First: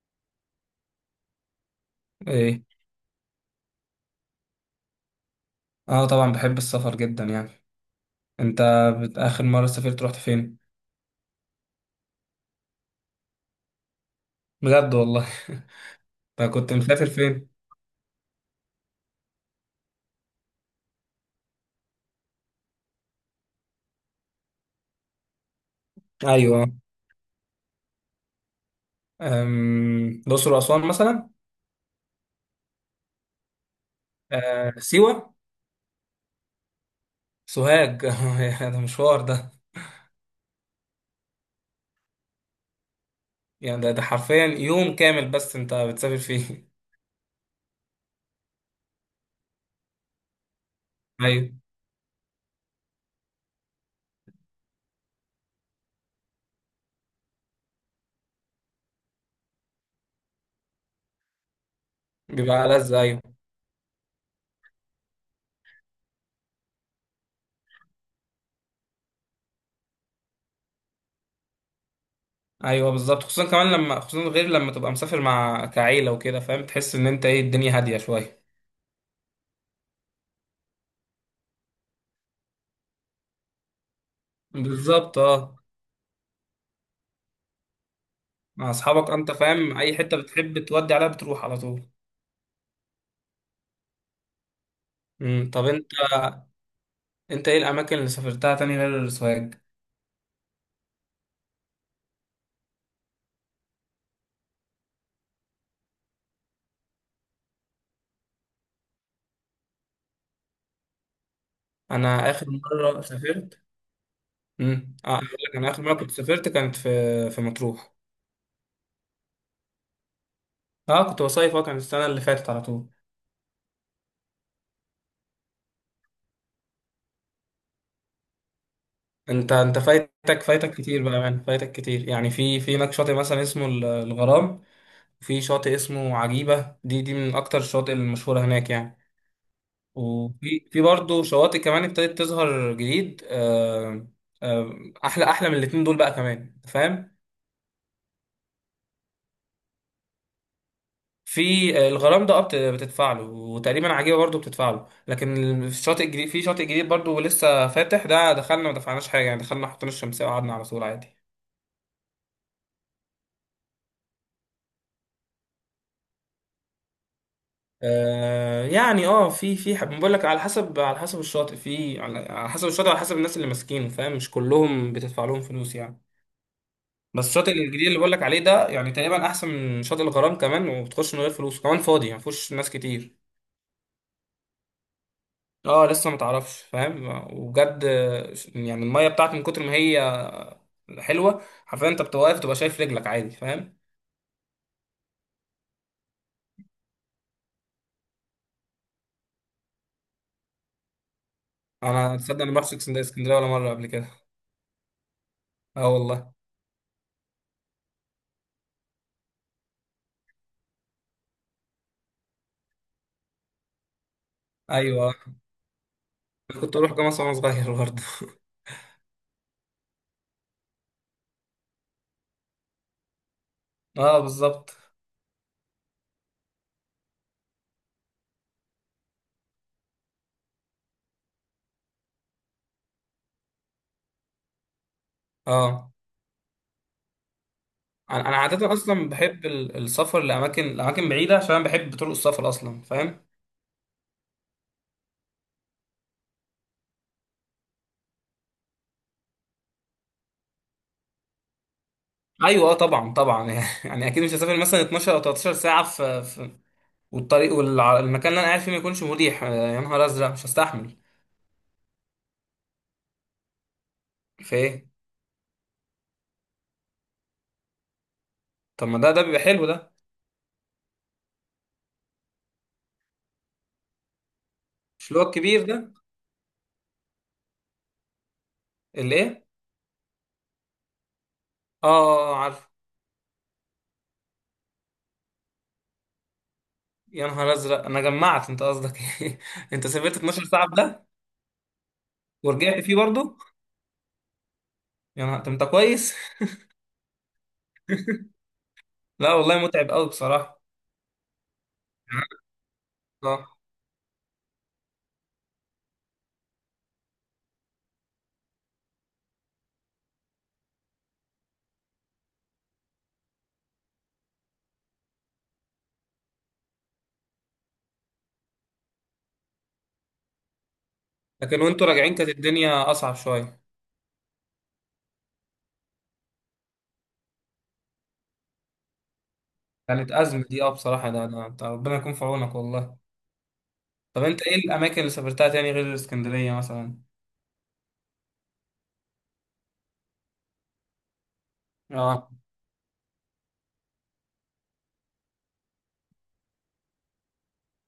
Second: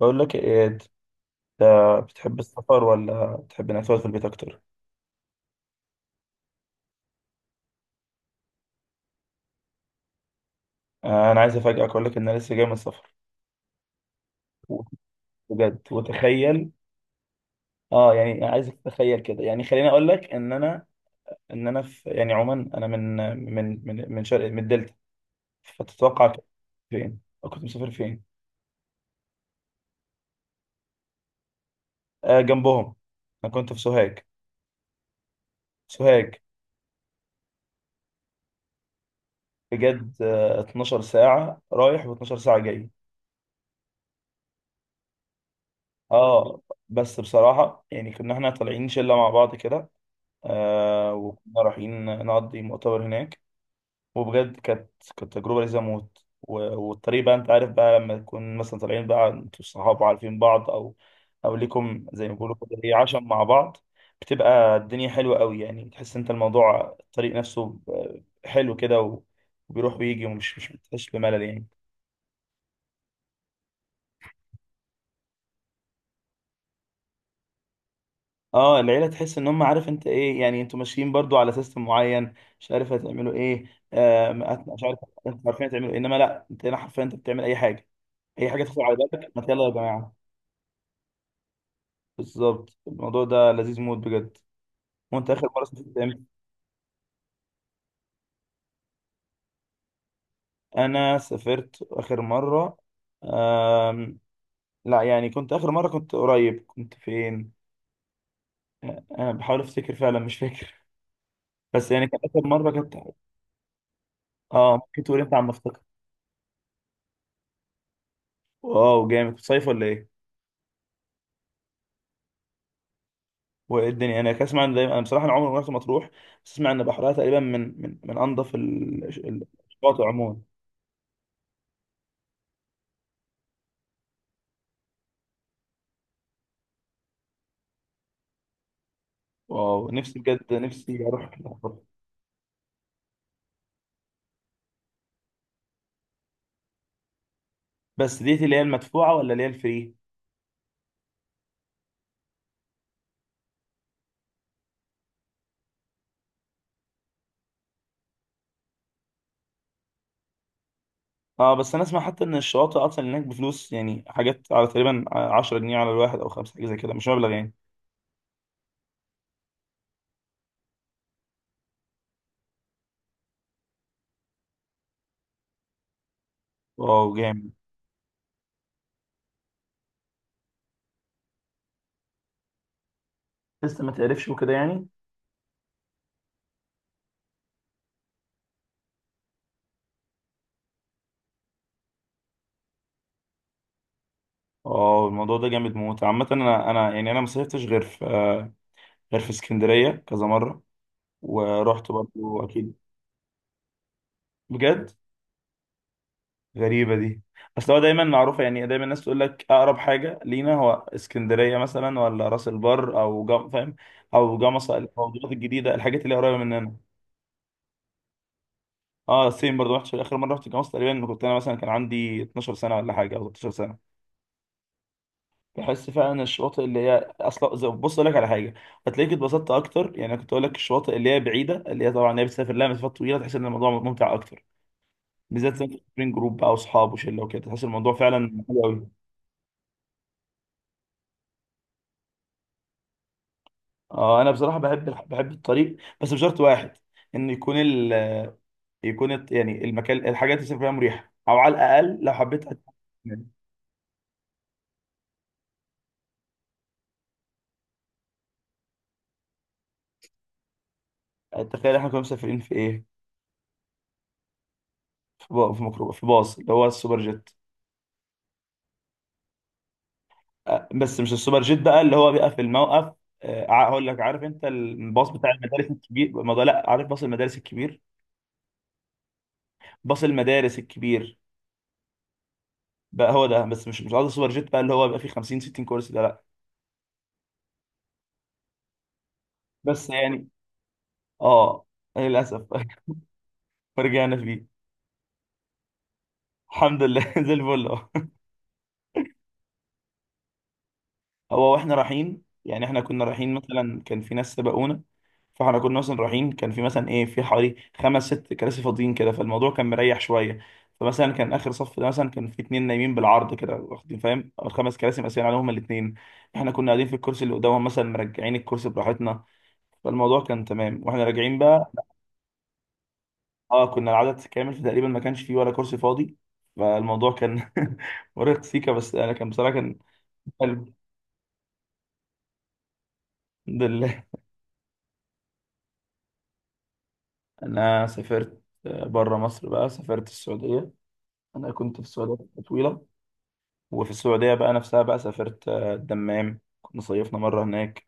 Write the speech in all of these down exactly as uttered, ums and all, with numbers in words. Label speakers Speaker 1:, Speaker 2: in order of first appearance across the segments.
Speaker 1: بقول لك ايه انت، بتحب
Speaker 2: ايه.
Speaker 1: السفر ولا بتحب انك تقعد في البيت اكتر؟
Speaker 2: اه، طبعا بحب السفر جدا، يعني. انت، بت- اخر مرة سافرت رحت فين؟
Speaker 1: آه، انا عايز افاجئك اقول لك ان انا لسه جاي من السفر.
Speaker 2: بجد والله؟
Speaker 1: بجد
Speaker 2: أنت
Speaker 1: وتخيل.
Speaker 2: كنت مسافر فين؟
Speaker 1: اه يعني عايزك تتخيل كده، يعني خليني اقول لك ان انا ان انا في، يعني عموما انا من من من من شرق، من الدلتا. فتتوقع كنت
Speaker 2: ايوه،
Speaker 1: فين أو كنت مسافر فين؟
Speaker 2: أم... الاقصر واسوان مثلا.
Speaker 1: آه جنبهم، انا كنت في سوهاج.
Speaker 2: أه... سيوة.
Speaker 1: سوهاج،
Speaker 2: سوهاج. ده مشوار ده.
Speaker 1: بجد. آه 12 ساعة رايح و12 ساعة جاي.
Speaker 2: يعني ده, ده حرفيا يوم كامل بس انت بتسافر
Speaker 1: اه،
Speaker 2: فيه.
Speaker 1: بس بصراحة يعني كنا احنا طالعين شلة مع بعض كده. آه،
Speaker 2: ايوه.
Speaker 1: وكنا رايحين نقضي مؤتمر هناك. وبجد كانت كانت تجربة لذيذة موت. و- والطريق بقى انت عارف بقى لما تكون مثلا طالعين بقى انتوا الصحاب عارفين بعض، او او ليكم زي ما بيقولوا
Speaker 2: بيبقى
Speaker 1: كده
Speaker 2: ألذ،
Speaker 1: ايه، عشم
Speaker 2: ايوه.
Speaker 1: مع بعض. بتبقى الدنيا حلوة قوي، يعني تحس انت الموضوع الطريق نفسه آه، حلو كده. و- وبيروح ويجي ومش مش بتحس بملل يعني.
Speaker 2: ايوه بالظبط، خصوصا كمان لما، خصوصا غير لما تبقى مسافر مع كعيلة وكده فاهم، تحس ان انت ايه الدنيا هادية شوية.
Speaker 1: اه العيله تحس ان هم، عارف انت ايه، يعني انتوا ماشيين برضو على سيستم معين. مش عارف هتعملوا ايه. آه. مش عارف.
Speaker 2: بالظبط،
Speaker 1: انتوا
Speaker 2: اه.
Speaker 1: عارفين هتعملوا ايه، انما لا، انت هنا حرفيا انت بتعمل اي حاجه، اي حاجه
Speaker 2: مع
Speaker 1: تدخل على
Speaker 2: اصحابك انت
Speaker 1: بالك، ما يلا يا
Speaker 2: فاهم، اي
Speaker 1: جماعه.
Speaker 2: حته بتحب تودي عليها بتروح على طول.
Speaker 1: بالظبط الموضوع ده لذيذ موت بجد. وانت اخر
Speaker 2: مم.
Speaker 1: مره
Speaker 2: طب انت
Speaker 1: سافرت امتى؟
Speaker 2: انت ايه الاماكن اللي سافرتها تاني غير السوهاج؟
Speaker 1: انا سافرت اخر مره. آم لا، يعني كنت اخر مره كنت قريب، كنت فين؟ انا بحاول افتكر فعلا، مش فاكر. بس يعني كان
Speaker 2: انا اخر
Speaker 1: اخر مره كنت.
Speaker 2: مره سافرت.
Speaker 1: اه
Speaker 2: امم
Speaker 1: ممكن
Speaker 2: اه،
Speaker 1: تقول،
Speaker 2: اقول
Speaker 1: انت عم
Speaker 2: لك، انا
Speaker 1: افتكر.
Speaker 2: اخر مره كنت سافرت كانت في في مطروح.
Speaker 1: واو جامد، كنت صيف ولا ايه؟
Speaker 2: اه كنت بصيف، اه كانت السنه اللي فاتت على طول.
Speaker 1: والدنيا هناك، اسمع ان دايما، انا بصراحه انا عمري ما رحت مطروح. بس اسمع ان بحرها تقريبا من من من انظف ال- ال-
Speaker 2: انت انت
Speaker 1: الشواطئ عموما.
Speaker 2: فايتك فايتك كتير بقى، يعني فايتك كتير، يعني في في هناك شاطئ مثلا اسمه ال- الغرام. في شاطئ اسمه عجيبه، دي دي من اكتر الشواطئ المشهوره هناك يعني.
Speaker 1: واو نفسي بجد،
Speaker 2: وفي في
Speaker 1: نفسي
Speaker 2: برضه
Speaker 1: اروح
Speaker 2: شواطئ
Speaker 1: مطروح.
Speaker 2: كمان ابتدت تظهر جديد، آه آه احلى احلى من الاتنين دول بقى كمان، فاهم.
Speaker 1: بس ديت اللي هي المدفوعه ولا اللي هي الفري؟
Speaker 2: في آه، الغرام ده أبت بتدفع له وتقريبا عجيبه برضو بتدفع له. لكن ال- في الشاطئ الجديد، في شاطئ جديد برضو لسه فاتح، ده دخلنا ما دفعناش حاجه، يعني دخلنا حطينا الشمسيه وقعدنا على طول عادي.
Speaker 1: اه، بس انا اسمع حتى ان الشواطئ اصلا هناك بفلوس، يعني حاجات على تقريبا عشرة جنيه على الواحد او خمسه، حاجه زي كده، مش مبلغ يعني.
Speaker 2: آه يعني، اه، في في حب بقول لك، على حسب على حسب الشاطئ، في على على حسب الشاطئ، على حسب الناس اللي ماسكينه، فاهم، مش كلهم بتدفع لهم فلوس يعني.
Speaker 1: واو
Speaker 2: بس
Speaker 1: جامد.
Speaker 2: الشاطئ الجديد اللي بقول لك عليه ده، يعني تقريبا احسن من شاطئ الغرام كمان، وبتخش من غير فلوس كمان، فاضي يعني مفيهوش ناس كتير.
Speaker 1: لسه ما تعرفش وكده يعني.
Speaker 2: اه، لسه ما تعرفش فاهم. وبجد. يعني الميه بتاعت من كتر ما هي حلوه، حرفيا انت بتبقى واقف تبقى شايف رجلك عادي، فاهم.
Speaker 1: اه الموضوع ده جامد موت. عامه انا انا يعني انا ما صيفتش غير في آه، غير في اسكندريه كذا مره. ورحت برضه.
Speaker 2: انا تصدق، انا ما
Speaker 1: اكيد.
Speaker 2: رحتش اسكندريه اسكندرية ولا مره قبل كده.
Speaker 1: بجد.
Speaker 2: اه والله.
Speaker 1: غريبة دي. اصل هو دايما معروفة، يعني دايما الناس تقول لك اقرب حاجة لينا هو اسكندرية مثلا، ولا راس البر، او جم... فاهم، او جمصة،
Speaker 2: ايوه،
Speaker 1: الموضوعات الجديدة، الحاجات اللي هي قريبة مننا.
Speaker 2: كنت اروح جامعه وانا صغير برضه.
Speaker 1: اه سيم برضه، رحت اخر مرة، رحت جمصة تقريبا لما كنت انا مثلا كان عندي 12 سنة ولا حاجة، او 13 سنة.
Speaker 2: اه، بالظبط.
Speaker 1: بحس فعلا الشواطئ اللي هي اصلا زي- بص اقول لك على حاجة. هتلاقيك اتبسطت اكتر، يعني أنا كنت اقول لك الشواطئ اللي هي بعيدة، اللي هي طبعا هي بتسافر لها مسافات طويلة، تحس ان الموضوع ممتع اكتر. بالذات لو
Speaker 2: اه،
Speaker 1: سافرين جروب بقى واصحاب وشله وكده، تحس الموضوع
Speaker 2: انا أنا
Speaker 1: فعلا حلو
Speaker 2: عاده
Speaker 1: قوي.
Speaker 2: اصلا بحب ال- السفر لاماكن لاماكن بعيده، عشان أنا بحب طرق السفر اصلا، فاهم.
Speaker 1: اه انا بصراحه بحب الح- بحب الطريق، بس بشرط واحد، ان يكون ال... يكون الت- يعني المكان الحاجات اللي سافر فيها مريحه، او على الاقل لو حبيت أت-
Speaker 2: ايوه اه، طبعا
Speaker 1: يعني.
Speaker 2: طبعا. يعني اكيد مش هسافر مثلا اتناشر او تلتاشر ساعه في, في والطريق والمكان اللي انا قاعد فيه ما يكونش مريح، آه، يا نهار ازرق مش هستحمل.
Speaker 1: تخيل احنا كنا مسافرين في ايه،
Speaker 2: في ايه؟
Speaker 1: في با- في ميكرو في باص اللي هو السوبر جيت.
Speaker 2: طب ما ده ده بيبقى حلو ده.
Speaker 1: آه، بس مش السوبر جيت بقى اللي هو بيبقى في الموقف. آه، ع- هقول لك، عارف انت الباص
Speaker 2: مش اللي هو
Speaker 1: بتاع
Speaker 2: الكبير
Speaker 1: المدارس
Speaker 2: ده؟
Speaker 1: الكبير، ما ده- لا، عارف باص المدارس الكبير.
Speaker 2: اللي ايه؟
Speaker 1: باص المدارس الكبير
Speaker 2: اه، آه، آه، عارف.
Speaker 1: بقى، هو ده، بس مش مش قصدي السوبر جيت بقى اللي هو بيبقى فيه خمسين ستين كرسي ده، لا.
Speaker 2: يا نهار ازرق، انا جمعت انت قصدك ايه! انت
Speaker 1: بس
Speaker 2: سافرت
Speaker 1: يعني.
Speaker 2: اثنا عشر ساعه في ده؟
Speaker 1: اه للاسف
Speaker 2: ورجعت فيه برضه؟
Speaker 1: فرجعنا فيه.
Speaker 2: يا نهار! طب انت كويس؟
Speaker 1: الحمد لله زي الفل أهو.
Speaker 2: لا والله، متعب قوي بصراحه.
Speaker 1: هو واحنا رايحين يعني، احنا كنا رايحين
Speaker 2: اه.
Speaker 1: مثلا، كان في ناس سبقونا. فاحنا كنا مثلا رايحين، كان في مثلا ايه، في حوالي خمس ست كراسي فاضيين كده، فالموضوع كان مريح شويه. فمثلا كان اخر صف ده مثلا كان في اتنين نايمين بالعرض كده واخدين، فاهم، او الخمس كراسي مقسمين عليهم الاتنين. احنا كنا قاعدين في الكرسي اللي قدامهم مثلا، مرجعين الكرسي براحتنا، فالموضوع كان تمام. واحنا راجعين
Speaker 2: لكن
Speaker 1: بقى،
Speaker 2: وانتوا راجعين كانت الدنيا اصعب شويه.
Speaker 1: اه كنا العدد كامل، فتقريبا ما كانش فيه ولا كرسي فاضي، فالموضوع كان مرهق سيكا. بس انا كان بصراحه كان.
Speaker 2: كانت ازمه دي، اه
Speaker 1: حلو.
Speaker 2: بصراحه. ده ده أنت ربنا يكون في عونك والله.
Speaker 1: الحمد لله.
Speaker 2: طب انت ايه الاماكن اللي سافرتها تاني غير اسكندريه مثلا؟
Speaker 1: انا سافرت آه، بره مصر بقى، سافرت السعوديه. انا كنت في السعوديه
Speaker 2: اه.
Speaker 1: فتره طويله. وفي السعوديه بقى نفسها بقى سافرت آه، الدمام، كنا صيفنا مره هناك.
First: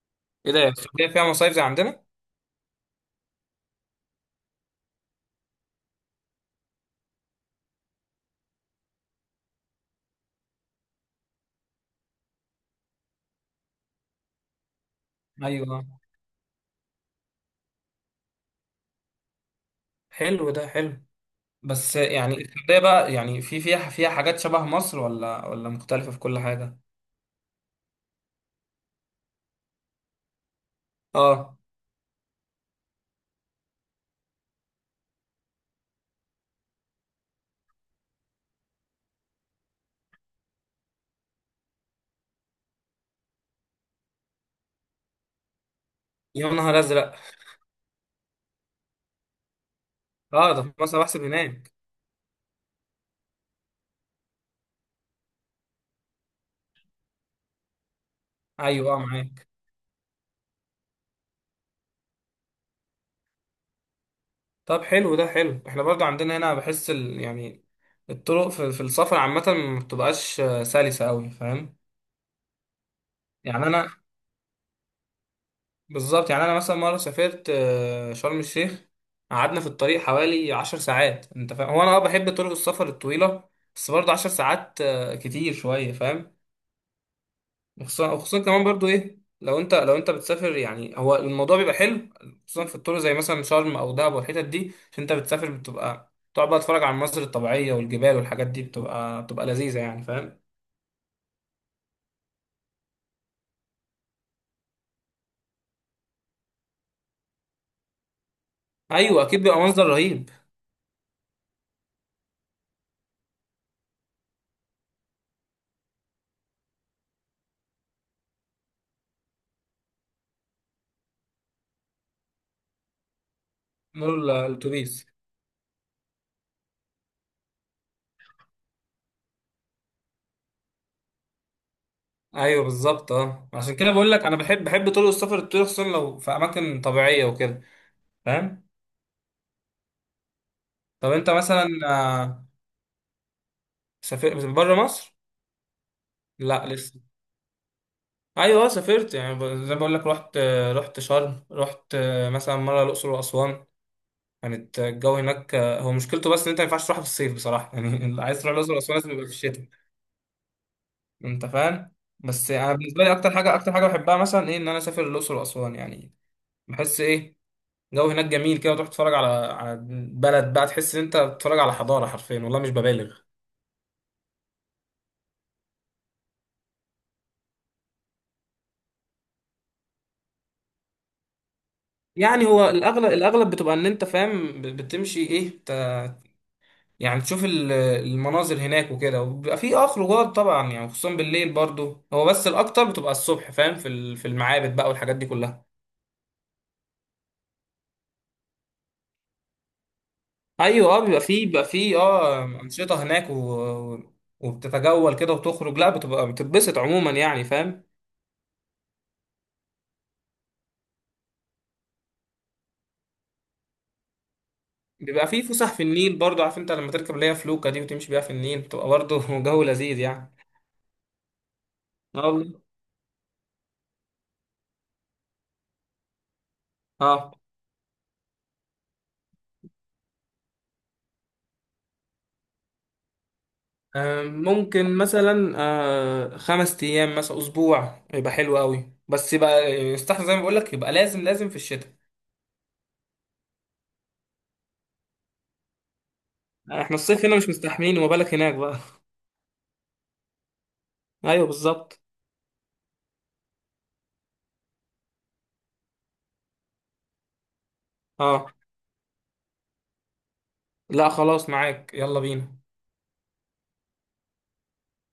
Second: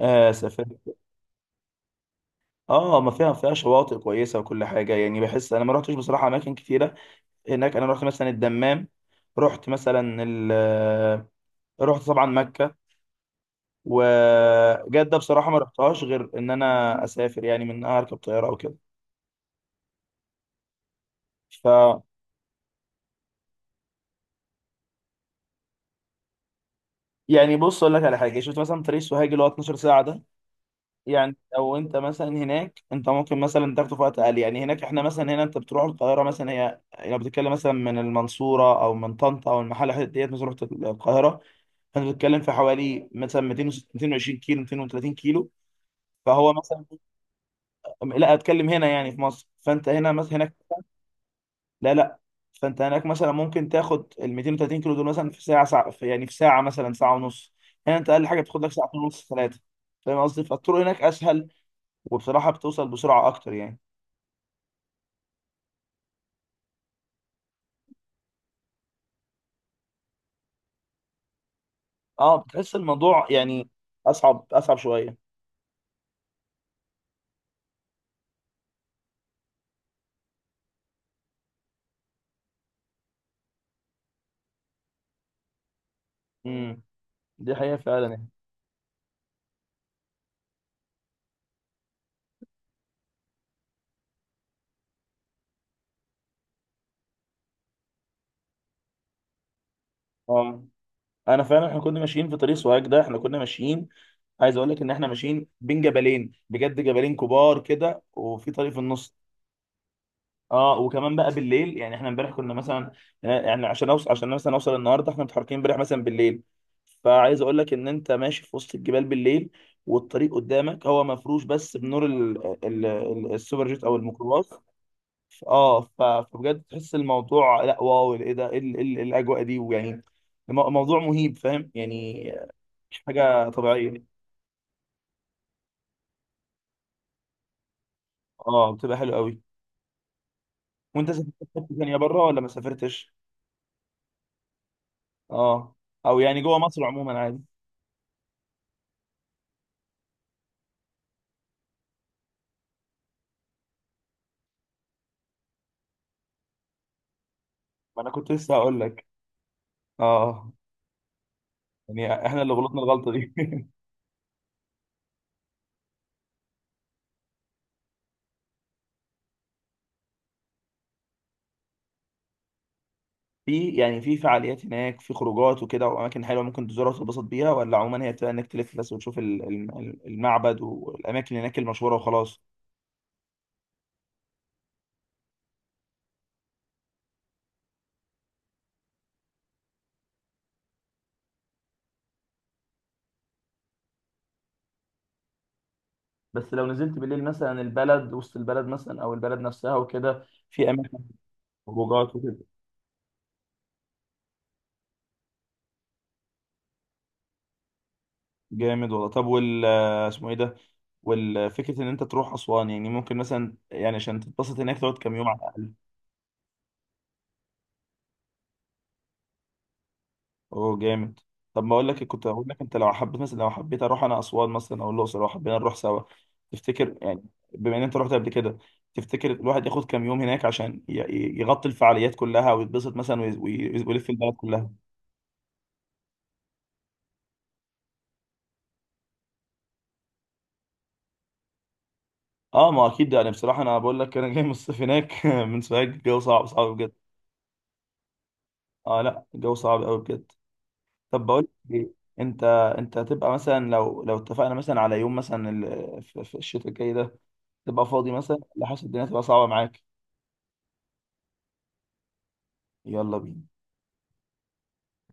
Speaker 1: آه
Speaker 2: ايه ده،
Speaker 1: سافرت.
Speaker 2: السعوديه فيها مصايف زي عندنا؟
Speaker 1: اه ما فيها، فيها شواطئ كويسه وكل حاجه، يعني بحس انا ما رحتش بصراحه اماكن كتيره هناك. انا رحت مثلا الدمام، رحت مثلا ال آه، رحت طبعا مكه. وجده بصراحه ما
Speaker 2: ايوه،
Speaker 1: رحتهاش غير ان انا اسافر، يعني من اركب طياره او كده.
Speaker 2: حلو، ده حلو.
Speaker 1: ف
Speaker 2: بس يعني السعودية بقى، يعني في فيها فيها حاجات شبه مصر، ولا ولا مختلفة في كل حاجة؟
Speaker 1: يعني بص اقول لك على حاجه، شفت مثلا طريق سوهاج اللي هو 12 ساعه ده، يعني
Speaker 2: اه.
Speaker 1: لو انت مثلا هناك انت ممكن مثلا تاخده في وقت اقل. يعني هناك احنا مثلا، هنا انت بتروح القاهره مثلا هي، لو بتتكلم مثلا من المنصوره او من طنطا او المحله، الحتت ديت مثلا رحت القاهره، فانت بتتكلم في حوالي مثلا متين متين وعشرين كيلو مائتين وثلاثين كيلو.
Speaker 2: يا
Speaker 1: فهو
Speaker 2: نهار
Speaker 1: مثلا،
Speaker 2: أزرق!
Speaker 1: لا اتكلم هنا يعني في مصر، فانت هنا مثلا،
Speaker 2: اه،
Speaker 1: هناك
Speaker 2: ده في مصر بحسب هناك؟
Speaker 1: لا لا، فانت هناك مثلا ممكن تاخد ال متين وتلاتين كيلو دول مثلا في ساعه ساعه في- يعني في ساعه مثلا ساعه ونص. هنا انت اقل حاجه بتاخد لك
Speaker 2: أيوه
Speaker 1: ساعتين
Speaker 2: اه،
Speaker 1: ونص،
Speaker 2: معاك.
Speaker 1: ثلاثه. فاهم قصدي، فالطرق هناك اسهل، وبصراحه بتوصل بسرعه اكتر يعني.
Speaker 2: طب حلو، ده حلو. احنا برضو عندنا هنا بحس ال... يعني الطرق في, في السفر عامة ما بتبقاش آه، سلسة أوي، فاهم؟
Speaker 1: اه بتحس الموضوع،
Speaker 2: يعني
Speaker 1: يعني
Speaker 2: أنا
Speaker 1: اصعب اصعب شويه.
Speaker 2: بالظبط، يعني أنا مثلا مرة سافرت آه، شرم الشيخ. قعدنا في الطريق حوالي عشر ساعات، أنت فاهم؟ هو أنا اه بحب طرق السفر الطويلة. بس برضه عشر ساعات آه، كتير شوية، فاهم؟
Speaker 1: امم دي حقيقه فعلا
Speaker 2: وخصوصا
Speaker 1: يعني.
Speaker 2: وخصوصا كمان برضو ايه، لو انت لو انت بتسافر، يعني هو الموضوع بيبقى حلو. خصوصا في الطرق زي مثلا شرم او دهب والحتت دي، عشان انت بتسافر بتبقى تقعد بقى تتفرج على المناظر الطبيعيه والجبال، والحاجات دي بتبقى بتبقى لذيذه يعني، فاهم.
Speaker 1: اه انا فعلا احنا كنا ماشيين في طريق سوهاج ده، احنا كنا ماشيين، عايز اقول لك ان احنا ماشيين بين جبلين، بجد جبلين كبار كده وفي طريق في النص.
Speaker 2: ايوه اكيد، بيبقى منظر رهيب.
Speaker 1: اه وكمان بقى بالليل، يعني احنا امبارح كنا مثلا آه، يعني عشان اوصل، عشان مثلا اوصل النهارده احنا متحركين امبارح مثلا بالليل. فعايز اقول لك ان انت ماشي في وسط الجبال بالليل، والطريق قدامك هو مفروش بس بنور ال- ال- ال- السوبر جيت او
Speaker 2: نور ال-
Speaker 1: الميكروباص.
Speaker 2: الاتوبيس.
Speaker 1: اه ف- فبجد تحس الموضوع، لا واو، ايه ده، ايه ال- إيه ال- إيه الاجواء دي ويعني المو- موضوع مهيب فاهم يعني.
Speaker 2: ايوه
Speaker 1: مش
Speaker 2: بالظبط،
Speaker 1: حاجه
Speaker 2: اه عشان كده
Speaker 1: طبيعيه.
Speaker 2: بقول لك انا بحب بحب طرق السفر، الطرق خصوصا لو في اماكن طبيعيه وكده، فاهم.
Speaker 1: اه بتبقى حلوه قوي. وانت
Speaker 2: طب انت
Speaker 1: سافرت
Speaker 2: مثلا
Speaker 1: حته ثانيه بره ولا
Speaker 2: آه،
Speaker 1: ما سافرتش؟
Speaker 2: سافرت بره مصر؟
Speaker 1: اه، او يعني جوه
Speaker 2: لا
Speaker 1: مصر
Speaker 2: لسه.
Speaker 1: عموما عادي.
Speaker 2: ايوه آه، سافرت، يعني ب- زي ما بقول لك رحت، آه، رحت شرم، رحت آه، مثلا مره الاقصر واسوان. كانت الجو هناك، آه، هو مشكلته بس ان انت ما ينفعش تروح في الصيف بصراحه
Speaker 1: ما
Speaker 2: يعني.
Speaker 1: انا
Speaker 2: اللي
Speaker 1: كنت
Speaker 2: عايز تروح
Speaker 1: لسه
Speaker 2: الاقصر
Speaker 1: هقول
Speaker 2: واسوان
Speaker 1: لك.
Speaker 2: لازم يبقى في الشتاء.
Speaker 1: اه
Speaker 2: انت فاهم.
Speaker 1: يعني احنا
Speaker 2: بس
Speaker 1: اللي
Speaker 2: انا
Speaker 1: غلطنا
Speaker 2: بالنسبه
Speaker 1: الغلطه
Speaker 2: لي اكتر
Speaker 1: دي
Speaker 2: حاجه اكتر حاجه بحبها مثلا ايه، ان انا اسافر الاقصر واسوان يعني. بحس ايه، الجو هناك جميل كده، وتروح تتفرج على على بلد بقى، تحس ان انت بتتفرج على حضاره حرفيا، والله مش ببالغ.
Speaker 1: في، يعني في فعاليات هناك، في خروجات وكده واماكن حلوه ممكن تزورها وتتبسط بيها، ولا عموما هي بتبقى انك تلف بس وتشوف ال- ال- المعبد والاماكن هناك المشهوره وخلاص.
Speaker 2: يعني هو الاغلب الاغلب بتبقى ان انت فاهم، ب- بتمشي ايه، يعني تشوف ال- المناظر هناك وكده، وبيبقى في اه خروجات طبعا يعني، خصوصا بالليل برضو، هو بس الاكتر بتبقى الصبح، فاهم، في ال- في المعابد بقى والحاجات دي كلها.
Speaker 1: بس لو نزلت بالليل مثلا البلد، وسط البلد مثلا او البلد نفسها وكده، في
Speaker 2: ايوه
Speaker 1: اماكن،
Speaker 2: اه، بيبقى في بيبقى في
Speaker 1: خروجات وكده.
Speaker 2: اه انشطه هناك و... و- وبتتجول كده وتخرج، لا بتبقى بتتبسط عموما يعني فاهم.
Speaker 1: جامد والله. طب وال آه، اسمه ايه ده؟ والفكره ان انت تروح اسوان، يعني ممكن مثلا يعني عشان تتبسط هناك تقعد كام يوم
Speaker 2: بيبقى
Speaker 1: على
Speaker 2: في
Speaker 1: الاقل؟
Speaker 2: فسح في النيل برضو، عارف، انت لما تركب اللي هي فلوكه دي وتمشي بيها في النيل بتبقى برضو جو لذيذ يعني.
Speaker 1: اوه جامد. طب ما اقول لك، كنت
Speaker 2: اه
Speaker 1: اقول لك
Speaker 2: والله.
Speaker 1: انت لو حبيت مثلا، لو حبيت اروح انا اسوان مثلا او الاقصر، لو حبينا نروح سوا، تفتكر يعني،
Speaker 2: اه،
Speaker 1: بما ان انت رحت قبل كده، تفتكر الواحد ياخد كام يوم هناك عشان ي- ي- يغطي الفعاليات كلها ويتبسط مثلا، وي- وي- ويلف
Speaker 2: آه،
Speaker 1: البلد كلها؟
Speaker 2: ممكن مثلا آه، خمس ايام، مثلا اسبوع يبقى حلو قوي، بس يبقى يستحسن زي ما بقول لك، يبقى لازم لازم في الشتاء.
Speaker 1: اه ما اكيد، يعني بصراحه انا بقول لك انا جاي من الصيف هناك من سوهاج، الجو صعب صعب بجد.
Speaker 2: احنا الصيف هنا مش مستحملين، وما بالك هناك بقى.
Speaker 1: اه لا الجو صعب قوي بجد. طب بقول
Speaker 2: ايوه
Speaker 1: لك ايه،
Speaker 2: بالظبط.
Speaker 1: انت انت هتبقى مثلا، لو لو اتفقنا مثلا على يوم مثلا، ال- في في الشتاء الجاي ده، تبقى فاضي مثلا
Speaker 2: اه،
Speaker 1: ولا حاسس الدنيا تبقى صعبه معاك؟
Speaker 2: لا خلاص معاك، يلا بينا.
Speaker 1: يلا بينا.